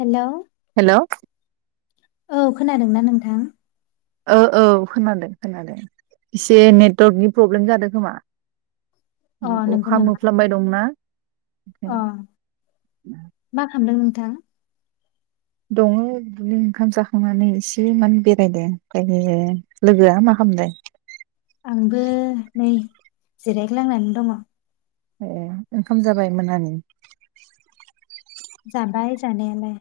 हेल' hello. खोनादोंना नोंथां? औ औ खोनादों खोनादों एसे नेटवर्कनि प्रब्लेम जादों खोमा? अ नंगौ अखा नामा मोनोफ्लामबाय दंना। अ ओं। थां। दङो बिदिनो ओंखाम जाखांनानै एसे मान बेरायदो फ्राय लोगोआ मा खालामदों? आंबो नै जिरायग्लांनानै दङ। ए ओंखाम जाबाय मोनानि? जाबाय जानायालाय।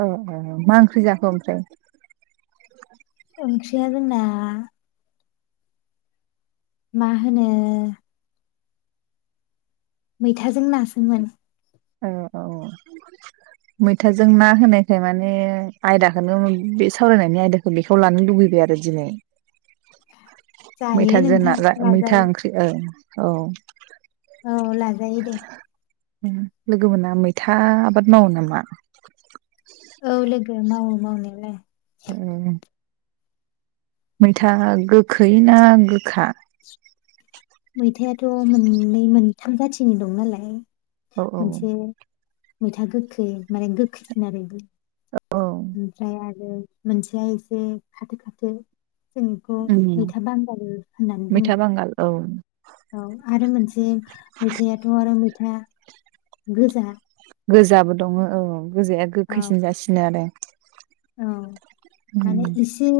औ औ मा ओंख्रि जाखो ओमफ्राय? ओंख्रिया जोंना। मा होनो? मैथाजों नासोमोन। औ औ मैथाजों ना होनायखाय माने आयदाखौनो बे सावरायनायनि आयदाखौ बेखौ लानो लुबैबाय आरो दिनै जायो नोंथां मैथाजोंनारा मैथा लाजायो ओंख्रि ओं औ औ लाजायो दे ओम लोगोमोना मैथा आबाद मावो नामा औ लोगो मावो मावनायलाय औ मैथा गोखै ना गोखा मैथायाथ' मोननै मोनथाम जाथिनि दं नालाय औ औ मोनसे मैथा गोखै माने गोखैसिन आरो बे औ ओमफ्राय आरो मोनसेया एसे खाथे खाथे जों बेखौ उम मैथा बांगालि होननानै बुङो मैथा बांगाल औ औ आरो मोनसे मैथायाथ' आरो मै गोजा गोजाबो दङ औ गोजाया औ गोखैसिन जासिनो आरो औ उम माने इसे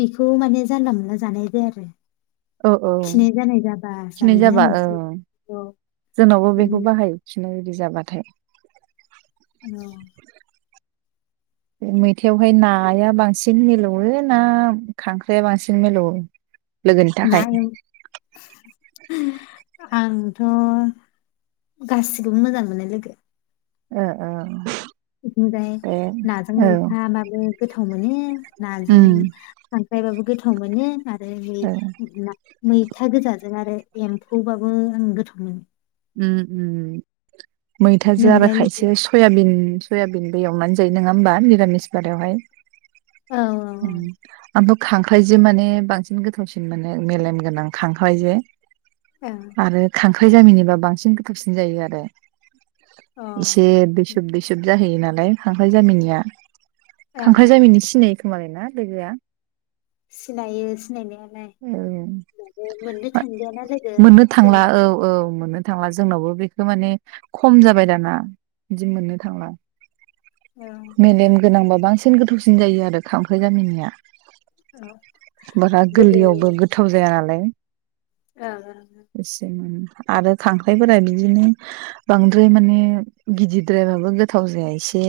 बेखौ माने जानला मोनला जानाय जाया आरो औ औ खिनाय जानाय जाबा खिनाय जायोना जाबा औ मोनसे औ जोंनावबो बे बेखौ मै- बाहायो खिनाय [unintelligible] जाबाथाय औ मैथायावहाय नाया बांसिन मिलौ ना खांख्राइया बांसिन मिलौओ लोगोनि ना थाखाय एव- आंथ' गासिखौबो मोजां मोननाय लोगो ओ ओ दे नाजों औ मैथाबाबो गोथाव मोनो नाजों उम खांख्रायबाबो गोथा थाव मोनो आरो औ मैथा गोजाजों आरो एम्फौबाबो आं गोथाव मोनो ओम ओम मैथाजों आरो नोंलाय लोगो खायसे सयाबिन सयाबिनबो एवनानै जायो नङा होनोमबा निरामिस बारायावहाय औ ओम आंथ' खांख्राइजों माने बांसिन गोथावसिन मानो मेलेम गोनां खांख्राइजोें औ आरो खां [unintelligible] बांसिन गोथावसिन जायो आरो ओं इसे दैसोब दैसोब जाहैयो नालाय खांख्राय जामिनिया अ ओं खांख्राइ ओं जामिनि सिनाय [unintelligible] ना लोगोआ सिनायो सिनायनाया औ थांलियाना लोगो मोननो जों थांला औ औ मोननो थांला जोंनावबो बेखौ माने खम जाबाय दाना बिदि मोननो थांला औ मेलेम गोनांबा बांसिन गोथावसिन जायो आरो खांख्राइ जामिनिया औ बारा गोदो गोरलैआवबो गोथाव जायो। जानालाय। ओं ओ आरो खांख्राइफोरा बिदिनो बांद्राय माने गिदिरद्रायबाबो गोथाव जाया एसे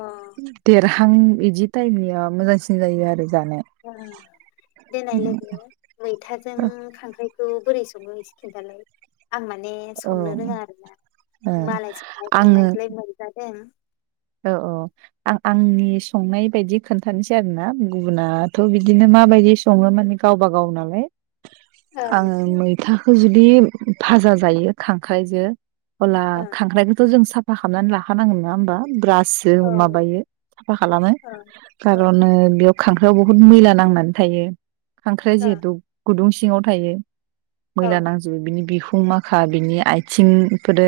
ओं देर थां बिदि टाइमनिया मोजांसिन जायो आरो जानो ओं दोननाय लोगो मैथाजों खांख्राइ खौ बोरै संङो एसे खिनथालाय आं माने औ संनो रोङा आरोना मालाय संनाय आङो खावनायखौलाय मोनजादों। औ औ आं आंनि संनाय बायदि खोन्थानोसै आरोना गुबुनाथ' बिदिनो माबायदि सङो माने गावबा गाव नालाय ओं आङो मैथा जुदि भाजा जायो खांख्राइजो अब्ला ओं खांख्रखौथ' जों सा फा खामनानै लाखानांगोन ना होमबा। [unintelligible] औ सो मायो साफा खालामो औ ओं खारन ओं ओ बेयाव खांख्राइआव बुहुत मैला नांनानै थायो। खांख्राया औ जिहेथु गुदुं सिङाव थायो। मैला ओं नांजोबो बिनि बिखुं फुं माखा बिनि आइथिंफोरो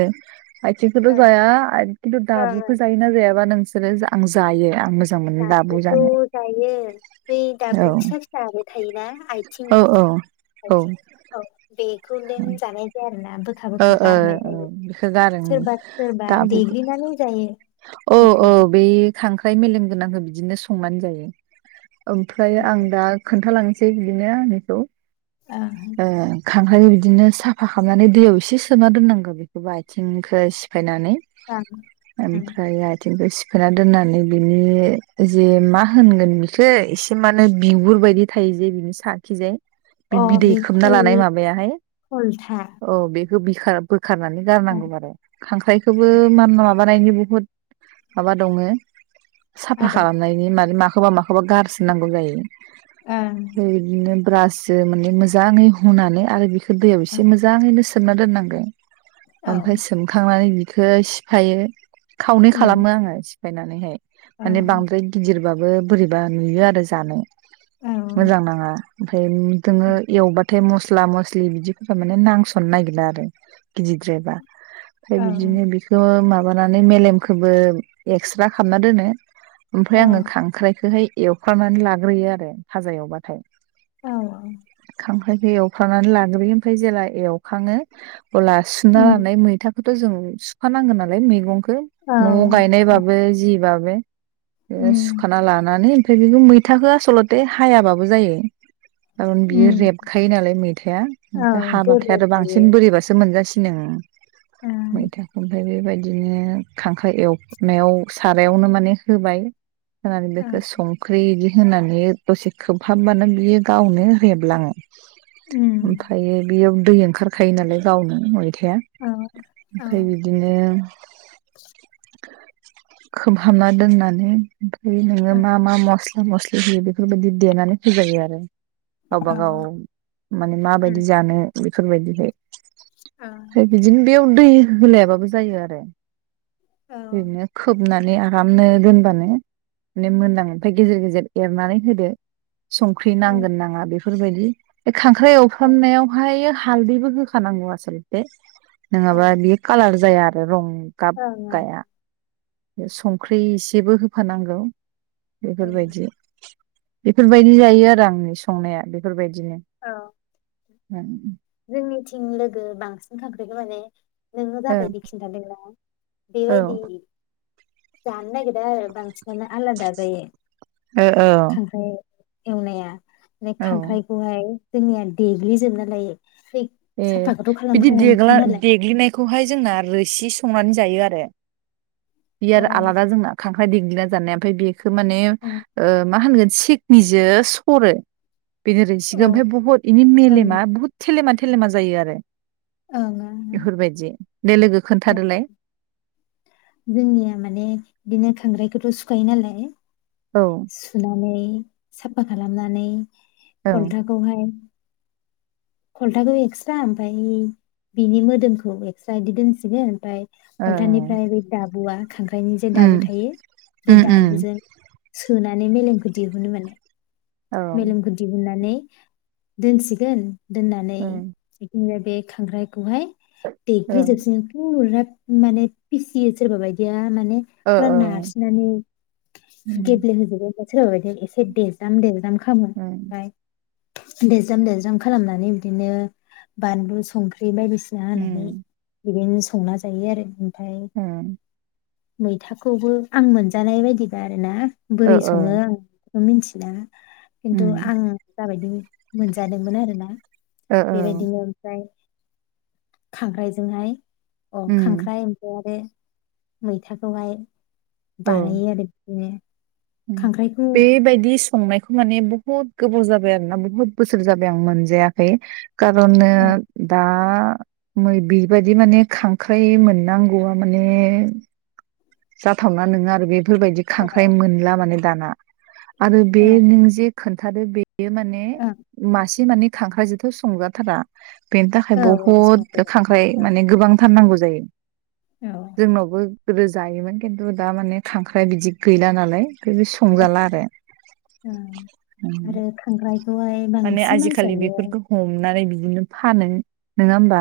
आइथिंखोथ ओं जाया खिन्थु दाबु ओं खौ जायोना जायाबा नों बिसोरो आं जायो आं मोजां मोनो दाबु दाबुखौ जानो जायो बै औ दाबु फिसा फिसाबो थायोना आइथिं औ औ ओ आइथिं औ बेग खौे देन जानाय जाया आरो ना ओ ओ बेखौ गारोनो सोरबा सोरबा दाबुखो देग्लिनानै जायो औ औ बेखौबो बे खांख्राइ मेलमगोनां आंबो बिदिनो संनानै जायो ओमफ्राय आं दा खोन्थालांनो सै बिदिनो ओं [unintelligible] ए खांख्राइ बिदिनो साफा खालामनानै दैयाव एसे सोना दोननांगौ बेखौबो आथिंखो सिफायनानै ओं उम ओमफ्राय आथिंखौ सि खोना दोननानै बिनि जे मा होनगोन बिखो एसे माने बिगुर बायदि थायो जे बिनि साखिजाय अ बिदै बे खोबना खल लानाय माबायाहाय खलथा औ बे बिखार बो खारनानै ओ गारनांगौ आरो खांख्राइखौबो मा माबानायनि बहुद माबा दङो साफा आदब खालामनायनि माने माखौ माखौबा माखौबा गारसोनांगौ जायो ओं बिनो ब्रासो माने मोजाङै हुनानै आरो बिखो दैयाव इसे मोजाङैनो सोमना दोन नांगो औ ओमफाय सोमखांनानै बिदि बेखो सिफायो खावनै उम खालामो आङो फायनानैहाय औ माने बांद्राय गिदिर बोरैबाबो बोरैबा नुयो आरो जानो औ मोजां नाङा ओम दोङो एवबाथाय मस स्ला मस्लि बिदिफोरा माने नांस नो नागिरला आरो गिदिरद्रायबा। फा औ बिदिनो बिखौ मा बानानै मेलेमखोबो एक्स्रा खामना दोनो। औ ओमफाय आङो खांख्राइखोहाय एवखानानै लाग्रोयो आरो भाजा एवबाथाय। औ औ खांख्रायखौ एवफ्रांनानै लाग्रोयो ओमफाय जेला एव खाङो अबोला सुना उम लानाय मैथा खौथ' जों सुखानांगोन नालाय मैगं खो औ न'आव औ गायनायबाबो जि बा बो बे उम सुखाना लानानै [unintelligible] मैथाखो आसल'थे हायाबाबो जायो। ओं बियो उम रेबखायो नालाय मैथाया औ ओमफ्राय हाबा थाय आरो गेब्लेखायो बांसिन बोरैबासो मोनजासि नो मैथाखौ [unintelligible] बेबायदिनो खांख्राइ एवनायाव सारायावनो माने होबाय। होनानै बेखौ संख्रि इदि होनानै दसे खोबहाब बानो बियो गावनो रेबलाङो। ओमफायो बियाव दै ओंखारखायो नालाय गावनो [unintelligible] थाया ओमफाय बिदिनो खोबहाबना दोननानै ओमफाय नोंनो मा मा मस मस्लि होयो बेफोरबायदि देनानै होजायो आरो गावबा गाव माने माबायदि जानो बेफोरबायदिहाय। है बिदिनो बेव दै होलायाबाबो जायो आरो ओरैनो खोबना माने आरामनो दोनबानो माने मोनां ओमफ्राय गेजेर गेजेर एरनानै होदो। संख्रि नांगोन नाङा बे फोर बायदि खांख्राइ एवफ्रामनायाव ओमफ्रायो हालदैबो होखानांगौ आसलथे। नङाबा बियो कालार जाया आ रं गाब गाया। संख्रि इसेबो होफानांगौ बेफोरबायदि। बेफोरबायदि जायो आरो आंनि संनाया बेफोरबाय दिनो। ओं। जोंनिथिं लोगो बांसिन खांख्राखो माने नोङो औ जाबायदि खिन्थादोंना बेबायदि जानो नागिदा आरो बां आलादा जायो। औ खांख्राय इवनाया। ने औ खांख्राइखौहाय जोंनिया देग्लि जोबना लायो बै ए साफाखौथ' बिदि खालामखायाखा देग्ला नालाय देग्लिनायखौहाय जोंना रोसि संनानै जायो आरो। बि औ आरो आलादा जोंना खां फ्राय दिग्लिना जानाय ओमफाय बि खो माने ओ औ मा होनगोन थिकनिजो सरो बेनि रोसिखो औ ओमफाया बहुत इनि ओं ओं मेलेमा बहुत थेलेमाथो थेलेमा जायो आरो ओं एफोरबायदि। दे लोगो ओं खोन्थादोलाय। जोंनिया माने बिदिनो खांख्रायखौथ सुखायो नालाय औ सुनानै साफा खालामनानै औ खलथाखौहाय खलथाखौ एक्सट्रा ओमफाय बिनि मोदोमखौ एक्सट्रा इदि दोनसिगोन ओमफाय औ खलथानिनिफ्राय बे दाबुआ खांख्राइनि जे दाबु उम थायो बे उम उम दाबुजों सोनाय माने मेलेमखौ दिहुनो माने औ मेलेमखौ दिहुनानै दोनसिगोन दोननानै उम बिदिनो। बे खांख्रायखौहाय देग्लि ओं जोबसिगोन फुरा माने फिसियो सोरबा बादिया। ना माने ओ फुरा ओ नारसिनानै उम गेब्लेहोजोबबाय सोरबाबायदिया एसे देज्राम देज्राम खामोन ओं बाय देज्राम देज्राम खालामनानै बिदिनो बानलु संख्रि बायदिसिना सिना होनानै उम बिदिनो संना जायो आरो। ओमफ्राय उम। मैथाखौबो आं मोनजानाय बायदिबा आरो ना। ओ बोरै ओ सङो आं। मोनथिला! खिन्थु उम आं जाबायदि मोनजादोंमोन आरो ना। ओ औ बेबायदिनो ओमफ्राय खांख्राइजोंहाय अह उम खांख्राइ ओमफ्राय आरो। मैथाखौहाय- औ बानायो आरो। [inaudible] खांख्राइखौ बेबायदि संनायखौ माने बुहुत गोबाव जाबाय आरो ना बुहुत बोसोर जाबाय आं मोनजायाखै कारनो दा औ दा मै-बेबायदि माने खांख्राइ मोननांगौआ माने जाथावना नोङा आरो बे फोरबायदि औ खांख्राइ मोनला माने दाना आरो बे औ नोंजे खोन्थादो बे यो माने औ मा से माने खांख्राइजोथ' संजाथारा बेनि थाखाय औ औ बहुद संख्रि खांख्राइ औ माने गोबांथार नांगौ जायो औ जोंनावबो गोदो जायोमोन खिन्थु दा माने खांख्राइ बिदि गैला नालाय संजाला आरो ओं ओम आरो खांख्राइखौहाय माने बांसिन आजिखालि मानसियानो औ बेफोरखौ हमनानै बि दिनो फानो नोङा होमबा?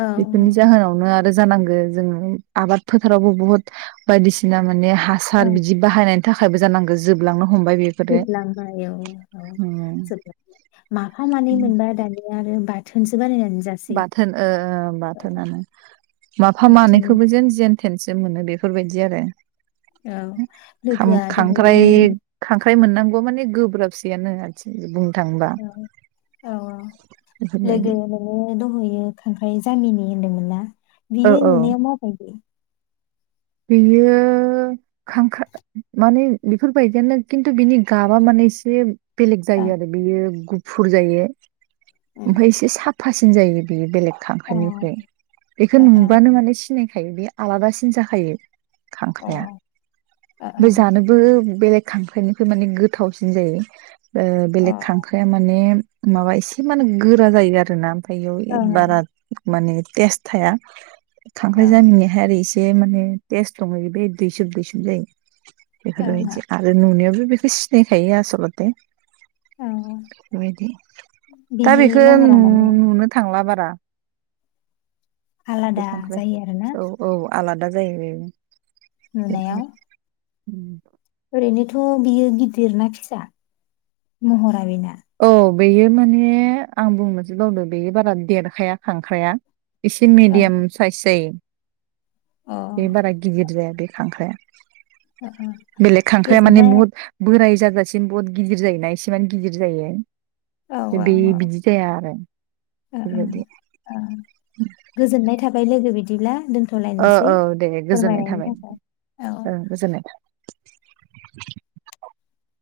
औ बेफोरनि जाहोनावनो आरो जानांगो जोङो आबाद फोथारावबो बुहुत बायदिसिना माने औ हासार बिदि बाहायनायनि थाखा यबो जानांगो जोबलांनो हमबाय बेफोरो जोबलांबाय औ औ उम जोबलांबाय माफा मानै मोनबा दानिया आरो बाथोनसो बानायना बाथोन ओ ओ बाथोनानो माफा बाथोन मानैखौबो जेन जेन थेनसो मोनो बेफोरबायदि आरो औ लोगोआ दहयो ख्राय मोननांगौआ माने गोब्राबसैयानो आथिं बुं औ औ औ बेफोरबायदि लोगो नोङो दहय यो खांख्राइ जामिनि होनदोंमोनना औ बियो औ नुनायाव मा बायदि बेयो खांखा माने बेफोरबायदियानो खिन्थु बिनि गाबा माने एसे बेलेग ओ जायो आरो बेयो गुफुर जायो। ओमफ्राय इसे सा फासिन जायो बेयो बेलेग ओ खांख्राइनिफ्राय अ बेखौ अ नुबानो माने सिनाय थायो बे आलादासिन जाखायो खांख्राया अ ओमफाय जानोबो बेलेग खांख्राइनिफ्राय माने गोथावसिन जायो ओ बेलेग खांख्राया माने माबा एसे मानो गोरा जायो आरो ना ओमफाय इयान इ बारा ओं माने टेस्ट थाया खांख्राय ओं जामिनिहाय आरो इसे बे माने टेस्ट दङ बे दुइसुब दुइसुब जायो ओं बेफोर बादि बेखो सिनायखायो आसलते ओं बेबायदि दा बिनि बेखौ महरा नु माने नुनो थांला बार ओ आलादा जायो आरो ना? औ औ आलादा जाहैबाय ब नुनायाव उम ओरैनोथ' बियो गिदिर ना फिसा महरा बेना? औ बेयो माने आं बुंनोसो बावदो बेयो बारा देरखाया खांख्राइया एसे ओ मिडियाम साइज जायो अ बे बारा गिदिर जाया बे खांख्राइया ओ ओ बेलेग खांख्राइया माने गोजोननाय बुहुत बोराय जाजासिम बुहुत गिदिर जायोना इसेमान गिदिर जायो औ बे औ बिदि जाया आरो ओ ओ बेबायदि ओ गोजोननाय थाबाय थाबाय लोगो बिदिब्ला दोन औ औ दे गोजोननाय थाखाय औ थाबाय [unintelligible]